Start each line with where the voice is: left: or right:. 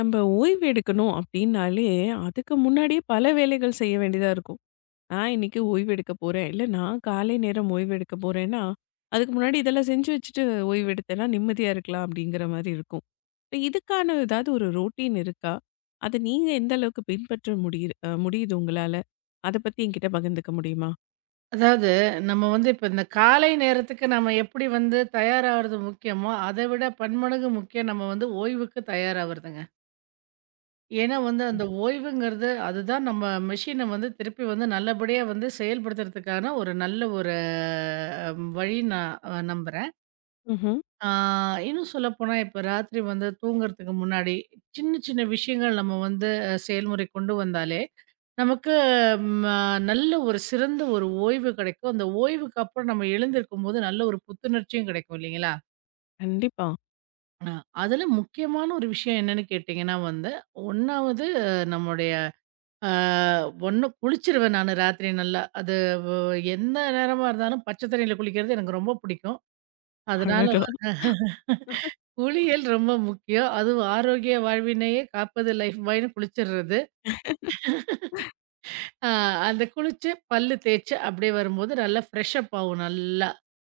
left: நம்ம ஓய்வு எடுக்கணும் அப்படின்னாலே, அதுக்கு முன்னாடியே பல வேலைகள் செய்ய வேண்டியதா இருக்கும். நான் இன்னைக்கு ஓய்வு எடுக்க போறேன். இல்ல நான் காலை நேரம் ஓய்வு எடுக்க போறேன்னா, அதுக்கு முன்னாடி இதெல்லாம் செஞ்சு வச்சுட்டு ஓய்வு எடுத்தேன்னா நிம்மதியா இருக்கலாம் அப்படிங்கிற மாரி இருக்கும். இப்ப இதுக்கான ஏதாவது ஒரு ரொட்டீன் இருக்கா? அத நீங்க எந்த அளவுக்கு பின்பற்ற முடியுது முடியுது உங்களால? அத பத்தி என்கிட்ட பகிர்ந்துக்க முடியுமா?
right: அதாவது நம்ம வந்து இப்ப இந்த காலை நேரத்துக்கு நம்ம எப்படி வந்து தயாராகிறது முக்கியமோ, அதை விட பன்மடங்கு முக்கியம் நம்ம வந்து ஓய்வுக்கு தயாராகுறதுங்க. ஏன்னா வந்து அந்த ஓய்வுங்கிறது அதுதான் நம்ம மெஷின வந்து திருப்பி வந்து நல்லபடியா வந்து செயல்படுத்துறதுக்கான ஒரு நல்ல ஒரு அ வழி நான் நம்புறேன்.
left: ம்ஹ்ம்.
right: ஆ, இன்னும் சொல்லப்போனா, இப்ப ராத்திரி வந்து தூங்குறதுக்கு முன்னாடி, சின்ன சின்ன விஷயங்கள் நம்ம வந்து செயல்முறை கொண்டு வந்தாலே, நமக்கு ம நல்ல ஒரு சிறந்த ஒரு ஓய்வு கிடைக்கும். அந்த ஓய்வுக்கு அப்புறம் நம்ம எழுந்திருக்கும்போது, நல்ல ஒரு புத்துணர்ச்சியும் கிடைக்கும் இல்லைங்களா?
left: கண்டிப்பா.
right: அ அதுல முக்கியமான ஒரு விஷயம் என்னன்னு கேட்டீங்கன்னா வந்து, 1வது நம்முடைய அ 1 குளிச்சிருவேன் நானு ராத்திரி நல்லா. அது எந்த நேரமா இருந்தாலும் பச்சை தண்ணீல குளிக்கிறது எனக்கு ரொம்ப பிடிக்கும். அதனால
left: அடடா!
right: குளியல் ரொம்ப முக்கியம். அதுவும் ஆரோக்கிய வாழ்வினையே காப்பது லைஃப் பாய்ன்னு குளிச்சிடுறது. அ அந்த குளிச்சு, பல்லு தேய்ச்சு அப்படியே வரும்போது நல்லா ஃப்ரெஷ் அப் ஆவும் நல்லா.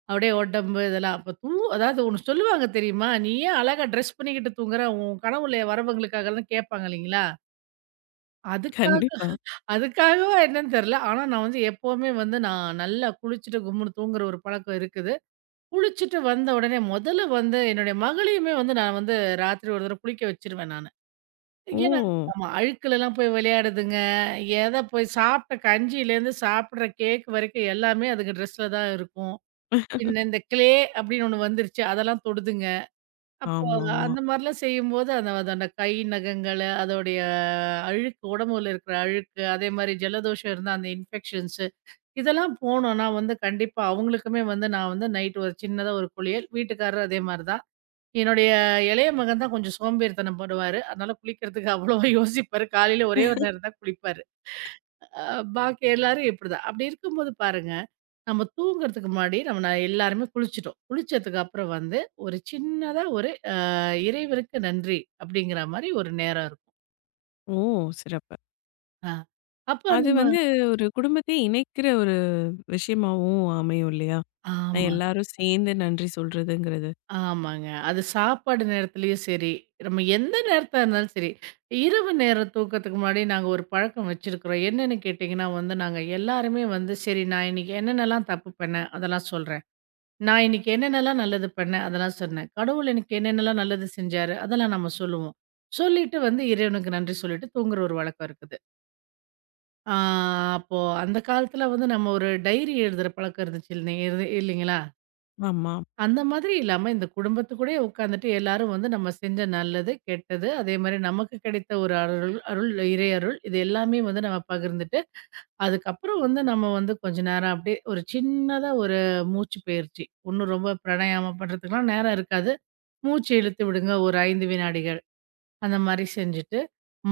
right: அப்படியே உடம்பு இதெல்லாம். அப்ப தூ அதாவது ஒண்ணு சொல்லுவாங்க தெரியுமா? "நீ ஏன் அழகா ட்ரெஸ் பண்ணிக்கிட்டு தூங்குற? உன் கனவுல வரவங்களுக்காகலாம்" கேட்பாங்க இல்லைங்களா? அதுக்காக
left: கண்டிப்பா.
right: அதுக்காகவா என்னன்னு தெரியல. ஆனா நான் வந்து எப்பவுமே வந்து நான் நல்லா குளிச்சுட்டு கும்முன்னு தூங்குற ஒரு பழக்கம் இருக்குது. குளிச்சுட்டு வந்த உடனே முதல்ல வந்து என்னுடைய மகளையுமே வந்து நான் வந்து ராத்திரி ஒரு தடவ குளிக்க வச்சுருவேன் நானு.
left: ஓ!
right: ஏன்னா ஆமா. அழுக்குலலாம் போய் விளையாடுதுங்க. எத போய் சாப்பிட்ட கஞ்சியிலேருந்து சாப்பிடுற கேக் வரைக்கும் எல்லாமே அதுங்க ட்ரெஸ்ல தான் இருக்கும். பின்ன இந்த அப்படின்னு ஒண்ணு வந்துருச்சு. அதெல்லாம் தொடுதுங்க. அப்போ
left: ஆமாமா.
right: அந்த மாரிலாம் செய்யும்போது அந்த அதோட கை நகங்கள, அதோடைய அழுக்கு உடம்புல இருக்கிற அழுக்கு, அதே மாரி ஜலதோஷம் இருந்தா அந்த இன்ஃபெக்ஷன்ஸு இதெல்லாம் போணும்னா வந்து கண்டிப்பா அவங்களுக்குமே வந்து நான் வந்து நைட் ஒரு சின்னதா ஒரு குளியல். வீட்டுக்காரரும் அதே மாரி தான். என்னுடைய இளைய மகன் தான் கொஞ்சம் சோம்பேறித்தனம் பண்ணுவாரு. அதனால குளிக்கிறதுக்கு அவ்வளவா யோசிப்பாரு. காலையில ஒரே ஒரு நேரம் தான் குளிப்பாரு. அ பாக்கி எல்லாரும் இப்படிதான். அப்படி இருக்கும்போது பாருங்க, நம்ம தூங்குறதுக்கு முன்னாடி நம்ம எல்லாருமே குளிச்சுட்டோம். குளிச்சதுக்கு அப்புறம் வந்து ஒரு சின்னதா ஒரு "இறைவனுக்கு நன்றி" அப்படிங்கிற மாரி ஒரு நேரம் இருக்கும்.
left: ஓ! சிறப்பு.
right: அ அப்ப
left: அது
right: நம்ம
left: வந்து ஒரு குடும்பத்தையே இணைக்கிற ஒரு விஷயமாவும் அமையும் இல்லையா? நான்
right: ஆமா.
left: எல்லாரும் சேர்ந்து நன்றி சொல்றதுங்கிறது.
right: ஆமாங்க. அது சாப்பாடு நேரத்துலயும் சரி, நம்ம எந்த நேரத்தா இருந்தாலும் சரி, இரவு நேர தூக்கத்துக்கு முன்னாடி நாங்க ஒரு பழக்கம் வச்சிருக்கிறோம். என்னன்னு கேட்டீங்கன்னா வந்து, நாங்க எல்லாருமே வந்து சரி நான் இன்னைக்கு என்னென்னலாம் தப்பு பண்ணேன், அதெல்லாம் சொல்றேன். நான் இன்னைக்கு என்னென்னலாம் நல்லது பண்ணேன், அதெல்லாம் சொன்னேன். கடவுள் எனக்கு என்னென்னலாம் நல்லது செஞ்சாரு, அதெல்லாம் நம்ம சொல்லுவோம். சொல்லிட்டு வந்து இறைவனுக்கு நன்றி சொல்லிட்டு தூங்குற ஒரு வழக்கம் இருக்குது. ஆ அப்போ அந்த காலத்துல வந்து நம்ம ஒரு டைரி எழுதுற பழக்கம் இருந்துச்சு இல்லைங்களா?
left: ஆமா.
right: அந்த மாதிரி இல்லாம, இந்த குடும்பத்து கூடயே உட்காந்துட்டு எல்லாரும் வந்து நம்ம செஞ்ச நல்லது, கெட்டது, அதே மாரி நமக்கு கிடைத்த ஒரு அருள் அருள், இறை அருள் இது எல்லாமே வந்து நம்ம பகிர்ந்துட்டு, அதுக்கப்புறம் வந்து நம்ம வந்து கொஞ்ச நேரம் அப்படியே ஒரு சின்னதா ஒரு மூச்சு பயிற்சி. ஒண்ணும் ரொம்ப பிராணாயாமம் பண்றதுக்குலாம் நேரம் இருக்காது. மூச்சு இழுத்து விடுங்க ஒரு 5 வினாடிகள். அந்த மாரி செஞ்சுட்டு,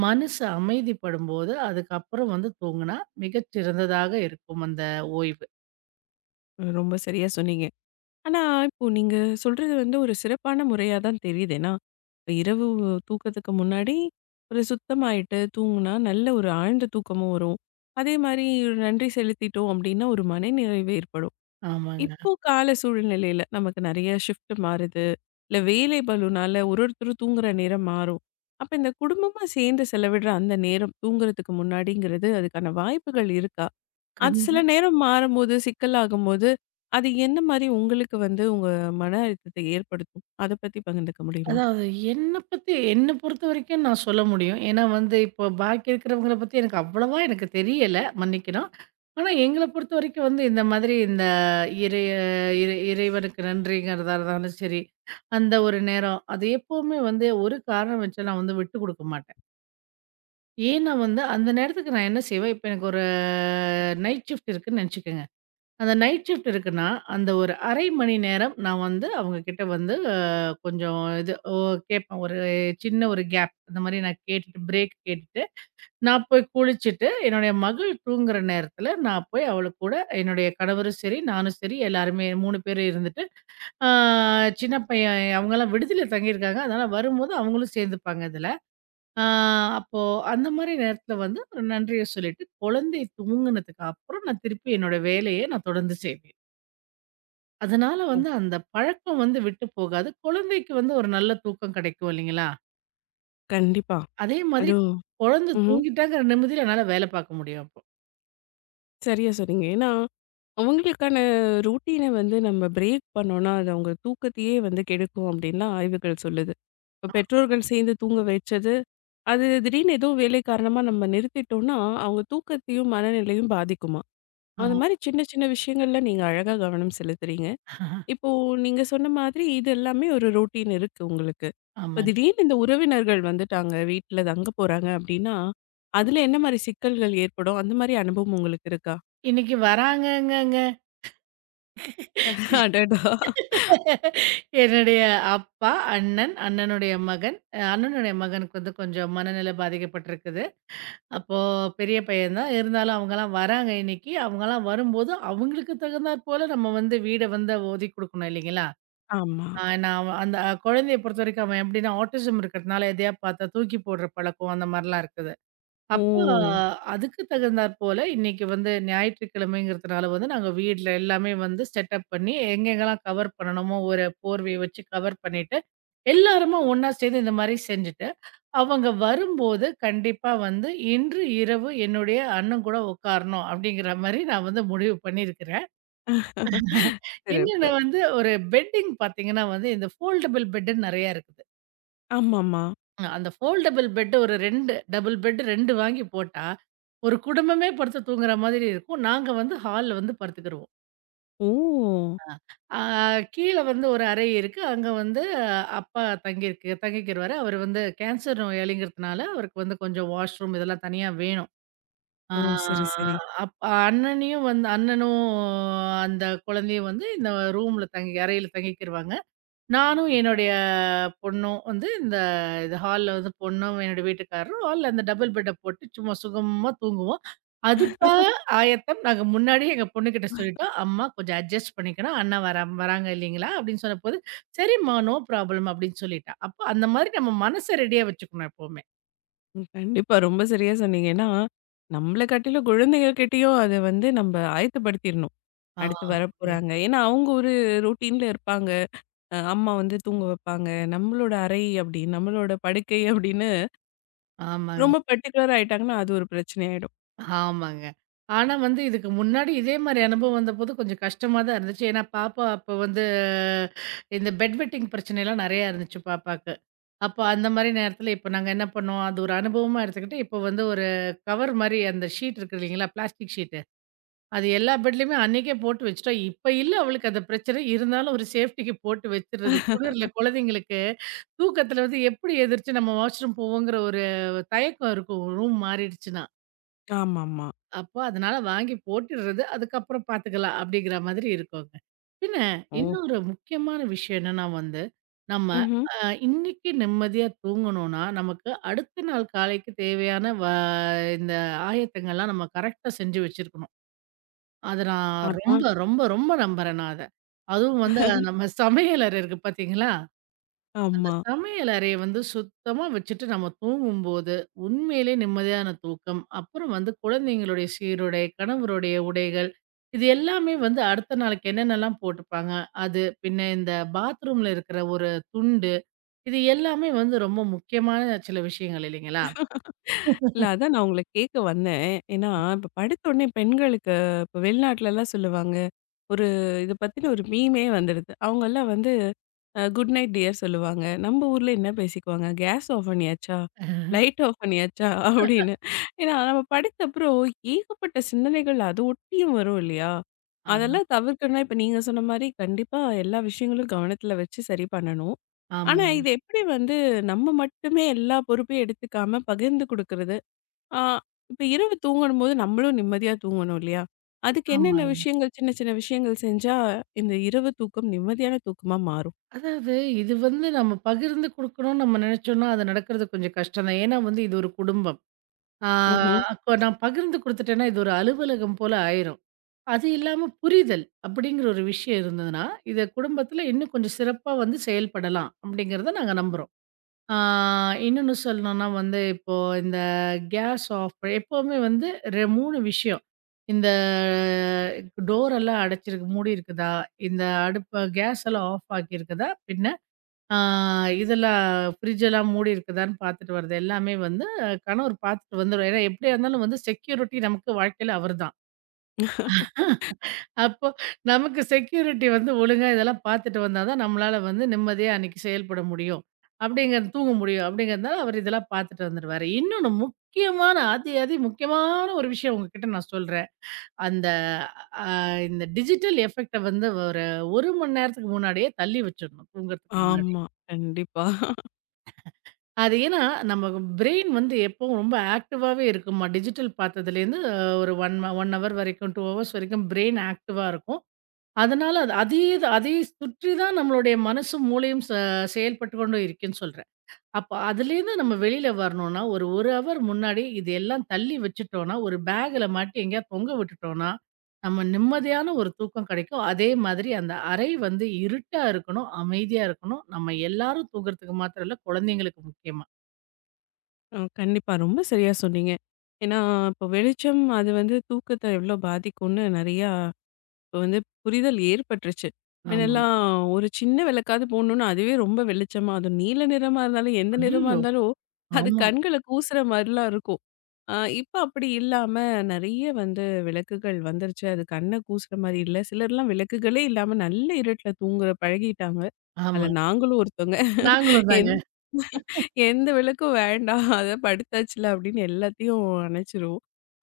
right: மனசு அமைதிப்படும்போது, அதுக்கப்புறம் வந்து தூங்குனா மிகச் சிறந்ததாக இருக்கும் அந்த ஓய்வு.
left: ரொம்ப சரியா சொன்னீங்க. ஆனா, இப்போ நீங்க சொல்றது வந்து ஒரு சிறப்பான முறையா தான் தெரியுது. ஏன்னா, இப்ப இரவு தூக்கத்துக்கு முன்னாடி ஒரு சுத்தமாயிட்டு தூங்குனா நல்ல ஒரு ஆழ்ந்த தூக்கமும் வரும். அதே மாரி நன்றி செலுத்திட்டோம் அப்டின்னா ஒரு மனநிறைவு ஏற்படும்.
right: ஆமாங்க.
left: இப்போ கால சூழ்நிலையில நமக்கு நெறைய ஷிஃப்ட் மாறுது. இல்ல வேலை பளுனால ஒரு ஒருத்தரும் தூங்குற நேரம் மாறும். அப்ப இந்த குடும்பமா சேர்ந்து செலவிடுற அந்த நேரம் தூங்குறதுக்கு முன்னாடிங்கிறது, அதுக்கான வாய்ப்புகள் இருக்கா? அது
right: கண்
left: சில நேரம் மாறும்போது, சிக்கலாகும்போது, அது என்ன மாரி உங்களுக்கு வந்து உங்க மன அழுத்தத்தை ஏற்படுத்தும்? அத பத்தி பகிர்ந்துக்க முடியுமா?
right: அதாவது என்ன பொறுத்தவரைக்கும் நான் சொல்ல முடியும். ஏன்னா வந்து இப்போ பாக்கி இருக்கிறவங்கள பத்தி எனக்கு அவ்வளவா தெரியல, மன்னிக்கணும். ஆனா எங்கள பொறுத்தவரைக்கும் வந்து இந்த மாதிரி இந்த இறைய இறை இறைவனுக்கு நன்றிங்கிறதா இருந்தாலும் சரி, அந்த ஒரு நேரம் அது எப்பவுமே வந்து ஒரு காரணம் வச்சு நான் வந்து விட்டு குடுக்க மாட்டேன். ஏன்னா வந்து அந்த நேரத்துக்கு நான் என்ன செய்வேன், இப்போ எனக்கு ஒரு நைட் ஷிஃப்ட் இருக்குன்னு நெனச்சுக்கங்க. அந்த நைட் ஷிஃப்ட் இருக்குன்னா, அந்த ஒரு 1/2 மணி நேரம் நான் வந்து அவங்க கிட்ட வந்து கொஞ்சம் இது ஓ கேட்பேன். ஒரு சின்ன ஒரு கேப் அந்த மாரி நான் கேட்டுட்டு பிரேக் கேட்டுட்டு, நான் போய் குளிச்சுட்டு, என்னுடைய மகள் தூங்குற நேரத்தில நான் போய் அவளு கூட என்னுடைய கணவரும் சரி, நானும் சரி எல்லாருமே 3 பேரும் இருந்துட்டு, ஆ சின்ன பையன் அவங்கலாம் விடுதியில தங்கியிருக்காங்க. அதனால வரும்போது அவங்களும் சேர்ந்துப்பாங்க இதுல. ஆ அப்போ அந்த மாரி நேரத்தில வந்து ஒரு நன்றிய சொல்லிட்டு, குழந்தை தூங்குனதுக்கு அப்புறம் நான் திருப்பி என்னோட வேலைய நான் தொடர்ந்து செய்வேன். அதனால
left: ஓ!
right: வந்து அந்த பழக்கம் வந்து விட்டு போகாது. குழந்தைக்கு வந்து ஒரு நல்ல தூக்கம் கிடைக்கும் இல்லைங்களா?
left: கண்டிப்பா.
right: அதே மாதிரி
left: அதுவும்
right: குழந்தை
left: ம்ஹ்ம்.
right: தூங்கிட்டாங்கிற நிம்மதியில என்னால வேலை பார்க்க முடியும் அப்போ.
left: சரியா சொன்னீங்க. ஏன்னா, அவங்களுக்கான ரொட்டீன வந்து நம்ம பிரேக் பண்ணோம்னா, அது அவங்க தூக்கத்தையே வந்து கெடுக்கும் அப்டின்லாம் ஆய்வுகள் சொல்லுது. இப்ப பெற்றோர்கள் சேர்ந்து தூங்க வச்சது. அது திடீர்னு ஏதோ வேலை காரணமா நம்ம நிறுத்திட்டோம்னா, அவங்க தூக்கத்தையும், மனநிலையும் பாதிக்குமாம். அந்த
right: ஆம்.
left: மாரி சின்ன சின்ன விஷயங்கள்ல நீங்க அழகா கவனம் செலுத்துறீங்க. இப்போ நீங்க சொன்ன மாதிரி இது எல்லாமே ஒரு ரொட்டீன் இருக்கு உங்களுக்கு. இப்ப
right: ஆமாங்க.
left: திடீர்னு இந்த உறவினர்கள் வந்துட்டாங்க, வீட்ல தங்க போறாங்க அப்டின்னா, அதுல என்ன மாரி சிக்கல்கள் ஏற்படும்? அந்த மாரி அனுபவம் உங்களுக்கு இருக்கா?
right: இன்னைக்கு வராங்கங்கங்க.
left: அடடா!
right: என்னுடைய அப்பா, அண்ணன், அண்ணனுடைய மகன். அண்ணனுடைய மகனுக்கு வந்து கொஞ்சம் மனநிலை பாதிக்கப்பட்டிருக்குது. அப்போ பெரிய பையன் தான். இருந்தாலும் அவங்கலாம் வராங்க இன்னைக்கு. அவங்கலாம் வரும்போது அவங்களுக்கு தகுந்தாற் போல நம்ம வந்து வீட வந்து ஒதுக்கி குடுக்கணும் இல்லைங்களா?
left: ஆமா.
right: நான் அவன் அந்த குழந்தைய பொறுத்தவரைக்கும் அவன் எப்படின்னா, ஆட்டிசம் இருக்கிறதுனால எதையா பார்த்தா தூக்கி போடுற பழக்கம் அந்த மாரிலாம் இருக்குது.
left: ஓ!
right: அப்போ அதுக்கு தகுந்தாற் போல இன்னைக்கு வந்து ஞாயிற்றுக்கிழமைங்கிறதுனால வந்து நாங்க வீட்ல எல்லாமே வந்து செட்டப் பண்ணி எங்கெங்கெல்லாம் கவர் பண்ணணுமோ ஒரு போர்வைய வச்சு கவர் பண்ணிட்டு, எல்லாருமா ஒண்ணா சேர்ந்து இந்த மாரி செஞ்சுட்டு, அவங்க வரும்போது கண்டிப்பா வந்து இன்று இரவு என்னுடைய அண்ணன் கூட உட்காரணும் அப்படிங்கிற மாரி நான் வந்து முடிவு பண்ணியிருக்கிறேன். இன்னொன்னு
left: சிறப்பு.
right: வந்து ஒரு பெட்டிங் பார்த்தீங்கன்னா வந்து, இந்த ஃபோல்டபிள் பெட்டுன்னு நெறையா இருக்குது.
left: ஆமாமா.
right: அந்த ஃபோல்டபிள் பெட் ஒரு 2 டபுள் பெட் 2 வாங்கி போட்டா, ஒரு குடும்பமே படுத்து தூங்குற மாதிரி இருக்கும். நாங்க வந்து ஹால்ல வந்து படுத்துக்கிருவோம்.
left: ஓ!
right: ஆ கீழ வந்து ஒரு அறை இருக்கு. அங்க வந்து அப்பா தங்கிக்கிருவாரு. அவரு வந்து கேன்சர் நோயாளிங்கிறதுனால, அவருக்கு வந்து கொஞ்சம் வாஷ்ரூம் இதெல்லாம் தனியா வேணும். ஆ
left: ஓ! சரி, சரி.
right: அப் அண்ணனையும் வந்து அண்ணனும் அந்த குழந்தையும் வந்து இந்த ரூம்ல தங்கி அறையில தங்கிக்கிருவாங்க. நானும் என்னுடைய பொண்ணும் வந்து இந்த ஹால்ல வந்து பொண்ணும், என்னுடைய வீட்டுக்காரரும் ஹால்ல அந்த டபுள் பெட்ட போட்டு சும்மா சுகமா தூங்குவோம். அதுக்காக ஆயத்தம் நாங்க முன்னாடியே எங்க பொண்ணுகிட்ட சொல்லிட்டோம். அம்மா கொஞ்சம் அட்ஜஸ்ட் பண்ணிக்கணும். அண்ணா வராங்க இல்லைங்களா? அப்படின்னு சொன்னபோது, "சரிம்மா நோ ப்ராப்ளம்" அப்படின்னு சொல்லிட்டா. அப்போ அந்த மாதிரி நம்ம மனச ரெடியா வச்சுக்கணும் எப்பவுமே.
left: ம். கண்டிப்பா. ரொம்ப சரியா சொன்னீங்க. ஏன்னா, நம்மள காட்டிலும் குழந்தைங்ககிட்டயும் அத வந்து நம்ம ஆயத்தப்படுத்திரணும்.
right: ஆ.
left: அடுத்து
right: ஆமாங்க.
left: வரப்போறாங்க. ஏன்னா, அவங்க ஒரு ரொட்டீன்ல இருப்பாங்க. அம்மா வந்து தூங்க வைப்பாங்க. நம்மளோட அறை அப்படின்னு, நம்மளோட படுக்கை அப்படின்னு
right: ஆமாங்க.
left: ரொம்ப பர்ட்டிகுலர் ஆயிட்டாங்கன்னா, அது ஒரு பிரச்சனை ஆயிடும்.
right: ஆமாங்க. ஆனா வந்து இதுக்கு முன்னாடி இதே மாரி அனுபவம் வந்தபோது கொஞ்சம் கஷ்டமா தான் இருந்துச்சு. ஏன்னா பாப்பா அப்போ வந்து இந்த பெட் வெட்டிங் பிரச்சனைலாம் நெறையா இருந்துச்சு பாப்பாக்கு. அப்போ அந்த மாரி நேரத்தில இப்போ நாங்க என்ன பண்ணோம், அது ஒரு அனுபவமா எடுத்துக்கிட்டு இப்போ வந்து ஒரு கவர் மாரி அந்த ஷீட் இருக்கு இல்லைங்களா? Plastic sheet. அது எல்லா பெட்லயுமே அன்னைக்கே போட்டு வச்சுட்டோம். இப்ப இல்ல அவளுக்கு அந்த பிரச்சனை. இருந்தாலும் ஒரு சேஃப்டிக்கு போட்டு வச்சுடுறது. குளிர்ல குழந்தைங்களுக்கு தூக்கத்தில வந்து எப்படி எந்திரிச்சு நம்ம வாஷ்ரூம் போவோங்கிற ஒரு தயக்கம் இருக்கும் ரூம் மாறிடுச்சுன்னா.
left: ஆமாமா.
right: அப்போ அதனால வாங்கி போட்டுடுறது. அதுக்கப்புறம் பார்த்துக்கலாம் அப்படிங்கிற மாதிரி இருக்குங்க. பின்ன
left: ஓ!
right: இன்னொரு முக்கியமான விஷயம் என்னன்னா வந்து, நம்ம
left: ம்ஹ்ம்.
right: அ இன்னைக்கு நிம்மதியா தூங்கணும்னா, நமக்கு அடுத்த நாள் காலைக்கு தேவையான இந்த ஆயத்தங்கள்லாம் நம்ம கரெக்ட்டா செஞ்சு வச்சிருக்கணும். அத நான் ரொம்ப,
left: அதான்.
right: ரொம்ப, ரொம்ப நம்புறேன் நான் அத. அதுவும் வந்து நம்ம சமையலறை இருக்கு பார்த்தீங்களா? அந்த
left: ஆமா.
right: சமையல் அறைய வந்து சுத்தமா வச்சுட்டு நம்ம தூங்கும்போது, உண்மையிலே நிம்மதியான தூக்கம். அப்புறம் வந்து குழந்தைங்களுடைய சீருடை, கணவருடைய உடைகள், இது எல்லாமே வந்து அடுத்த நாளைக்கு என்னென்னலாம் போட்டுப்பாங்க, அது பின்ன இந்த பாத்ரூம்ல இருக்கிற ஒரு துண்டு, இது எல்லாமே வந்து ரொம்ப முக்கியமான சில விஷயங்கள் இல்லைங்களா?
left: இல்ல அதான் நான் உங்கள கேட்க வந்தேன். ஏன்னா, இப்ப படுத்த உடனே பெண்களுக்கு இப்ப வெளிநாட்டுலலாம் சொல்லுவாங்க. ஒரு இத பத்தின ஒரு மீமே வந்துடுது. அவங்கலாம் வந்து குட் நைட் டியர் சொல்லுவாங்க. நம்ம ஊர்ல என்ன பேசிக்குவாங்க? கேஸ் ஆஃப் பண்ணியாச்சா? லைட் ஆஃப் பண்ணியாச்சா? அப்படின்னு. ஏன்னா நம்ம படித்த அப்புறம் ஏகப்பட்ட சிந்தனைகள் அது ஒட்டியும் வரும் இல்லையா?
right: ஆமா,
left: அதெல்லாம் தவிர்க்கணும்னா இப்ப நீங்க சொன்ன மாரி கண்டிப்பா எல்லா விஷயங்களும் கவனத்துல வச்சு சரி பண்ணணும். ஆனா
right: ஆமாங்க,
left: இது எப்படி வந்து நம்ம மட்டுமே எல்லா பொறுப்பையும் எடுத்துக்காம பகிர்ந்து குடுக்குறது? ஆ இப்ப இரவு தூங்கணும்போது நம்மளும் நிம்மதியா தூங்கணும் இல்லையா? அதுக்கு என்னென்ன
right: ஆமாங்க.
left: விஷயங்கள் சின்ன சின்ன விஷயங்கள் செஞ்சா இந்த இரவு தூக்கம் நிம்மதியான தூக்கமா மாறும்?
right: அதாவது இது வந்து நம்ம பகிர்ந்து குடுக்கணும்னு நம்ம நெனச்சோம்னா, அது நடக்கிறது கொஞ்சம் கஷ்டம் தான். ஏன்னா வந்து இது ஒரு குடும்பம். ஆ
left: ம்ஹ்ம்.
right: நான் பகிர்ந்து குடுத்துட்டேன்னா, இது ஒரு அலுவலகம் போல ஆயிரும். அது இல்லாம புரிதல் அப்படிங்கிற ஒரு விஷயம் இருந்ததுன்னா, இத குடும்பத்தில இன்னும் கொஞ்சம் சிறப்பா வந்து செயல்படலாம் அப்படிங்கிறத நாங்க நம்புறோம். ஆ இன்னொன்னு சொல்லணும்னா வந்து, இப்போ இந்த கேஸ் ஆஃப் எப்பவுமே வந்து 3 விஷயம். இந்த டோர் எல்லாம் அடைச்சிருக்கு மூடி இருக்குதா? இந்த அடுப்ப கேஸ் எல்லாம் ஆஃப் ஆக்கியிருக்குதா? பின்ன ஆ இதெல்லாம் ஃப்ரிட்ஜ் எல்லாம் மூடி இருக்குதான்னு பார்த்துட்டு வர்றது எல்லாமே வந்து கணவர் பார்த்துட்டு வந்துருவாரு. ஏன்னா எப்படியா இருந்தாலும் வந்து செக்யூரிட்டி நமக்கு வாழ்க்கையில அவர்தான். அப்போ நமக்கு செக்யூரிட்டி வந்து ஒழுங்கா இதெல்லாம் பார்த்துட்டு வந்தா தான் நம்மளால வந்து நிம்மதியா அன்னைக்கு செயல்பட முடியும். அப்படிங்கிற தூங்க முடியும் அப்படிங்கிறதுனால அவர் இதெல்லாம் பார்த்துட்டு வந்துருவாரு. இன்னொன்னு முக்கியமான அதி அதி முக்கியமான ஒரு விஷயம் உங்ககிட்ட நான் சொல்றேன். அந்த அ இந்த டிஜிட்டல் எஃபெக்ட்ட வந்து ஒரு 1 மணி நேரத்துக்கு முன்னாடியே தள்ளி வச்சுடணும் தூங்குறதுக்கு முன்னாடி.
left: ஆமா. கண்டிப்பா.
right: அது ஏன்னா நம்ம பிரெயின் வந்து எப்பவும் ரொம்ப ஆக்டிவாவே இருக்குமா டிஜிட்டல் பார்த்ததுலேருந்து ஒரு 1 ஹவர் வரைக்கும் 2 ஹவர்ஸ் வரைக்கும் பிரெயின் ஆக்டிவா இருக்கும். அதனால அது அதே சுற்றி தான் நம்மளுடைய மனசும், மூளையும் செயல்பட்டு கொண்டு இருக்குன்னு சொல்றேன். அப்ப அதுலேருந்து நம்ம வெளியில வரணும்னா, ஒரு 1 ஹவர் முன்னாடி இது எல்லாம் தள்ளி வச்சுட்டோம்னா, ஒரு பேக்ல மாட்டி எங்கேயாவது தொங்க விட்டுட்டோம்னா, நம்ம நிம்மதியான ஒரு தூக்கம் கிடைக்கும். அதே மாதிரி அந்த அறை வந்து இருட்டா இருக்கணும், அமைதியா இருக்கணும். நம்ம எல்லாரும் தூங்குறதுக்கு மாத்திரம் இல்ல, குழந்தைங்களுக்கு முக்கியமா.
left: கண்டிப்பா. ரொம்ப சரியா சொன்னீங்க. ஏன்னா, இப்போ வெளிச்சம் அது வந்து தூக்கத்த எவ்வளோ பாதிக்கும்னு நெறையா இப்போ வந்து புரிதல் ஏற்பட்டுருச்சு.
right: ஆமாங்க.
left: முன்னெல்லாம் ஒரு சின்ன விளக்காவது போடணும்னா, அதுவே ரொம்ப வெளிச்சமா அதுவும் நீல நிறமா இருந்தாலும், எந்த நிறமா
right: ஐய்யய்யோ!
left: இருந்தாலும் அது
right: ஆமா,
left: கண்கள கூசுற மாரிலாம் இருக்கும். அ இப்ப அப்படி இல்லாம நெறைய வந்து விளக்குகள் வந்துருச்சு. அது கண்ண கூசுற மாரி இல்ல. சிலர்லாம் விளக்குகளே இல்லாம நல்ல இருட்டுல தூங்குற பழகிட்டாங்க.
right: ஆமா.
left: அதுல நாங்களும் ஒருத்தவங்க.
right: நாங்களும் தாங்க.
left: எந்த விளக்கும் வேண்டாம். அத படுத்தாச்சுல அப்படின்னு எல்லாத்தையும் அணைச்சுரும்.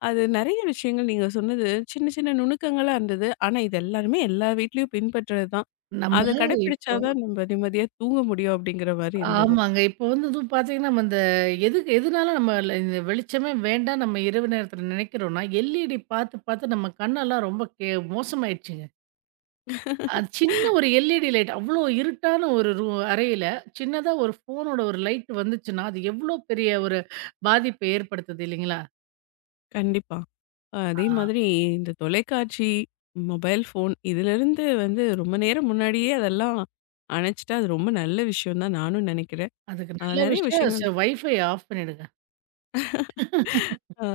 left: அது நெறைய விஷயங்கள் நீங்க சொன்னது சின்ன, சின்ன நுணுக்கங்களா இருந்தது. ஆனா, இது எல்லாருமே எல்லா வீட்லயும் பின்பற்றது தான்.
right: நம்ம
left: அத
right: இப்போ
left: கடைப்பிடிச்சா தான் நம்ம நிம்மதியா தூங்க முடியும் அப்படிங்கிற மாரி இருந்தது.
right: ஆமாங்க. இப்போ வந்து அதுவும் பார்த்தீங்கன்னா, நம்ம இந்த எதுக்கு எதுனால நம்ம இந்த வெளிச்சமே வேண்டாம் நம்ம இரவு நேரத்தில நினைக்கிறோம்னா, எல்இடி பார்த்து, பார்த்து நம்ம கண்ணெல்லாம் ரொம்ப மோசமாயிடுச்சுங்க. அது சின்ன ஒரு எல்இடி லைட் அவ்வளோ இருட்டான ஒரு அறையில, சின்னதா ஒரு ஃபோனோட ஒரு லைட் வந்துச்சுன்னா, அது எவ்வளோ பெரிய ஒரு பாதிப்பை ஏற்படுத்துது இல்லைங்களா?
left: கண்டிப்பா. அதே
right: ஆ
left: மாதிரி இந்த தொலைக்காட்சி, மொபைல் ஃபோன் இதிலிருந்து வந்து ரொம்ப நேரம் முன்னாடியே அதெல்லாம் அணைச்சுட்டா அது ரொம்ப நல்ல விஷயம் தான் நானும் நெனைக்கிறேன்.
right: அதுக்கு
left: அ
right: நல்ல
left: நெறைய
right: விஷயம்
left: விஷயங்கள்
right: வைஃபை ஆஃப் பண்ணிடுங்க.
left: ஆ.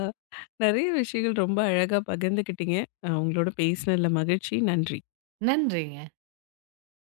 left: நெறைய விஷயங்கள் ரொம்ப அழகா பகிர்ந்துக்கிட்டீங்க. உங்களோட பேசினதுல மகிழ்ச்சி. நன்றி.
right: நன்றிங்க.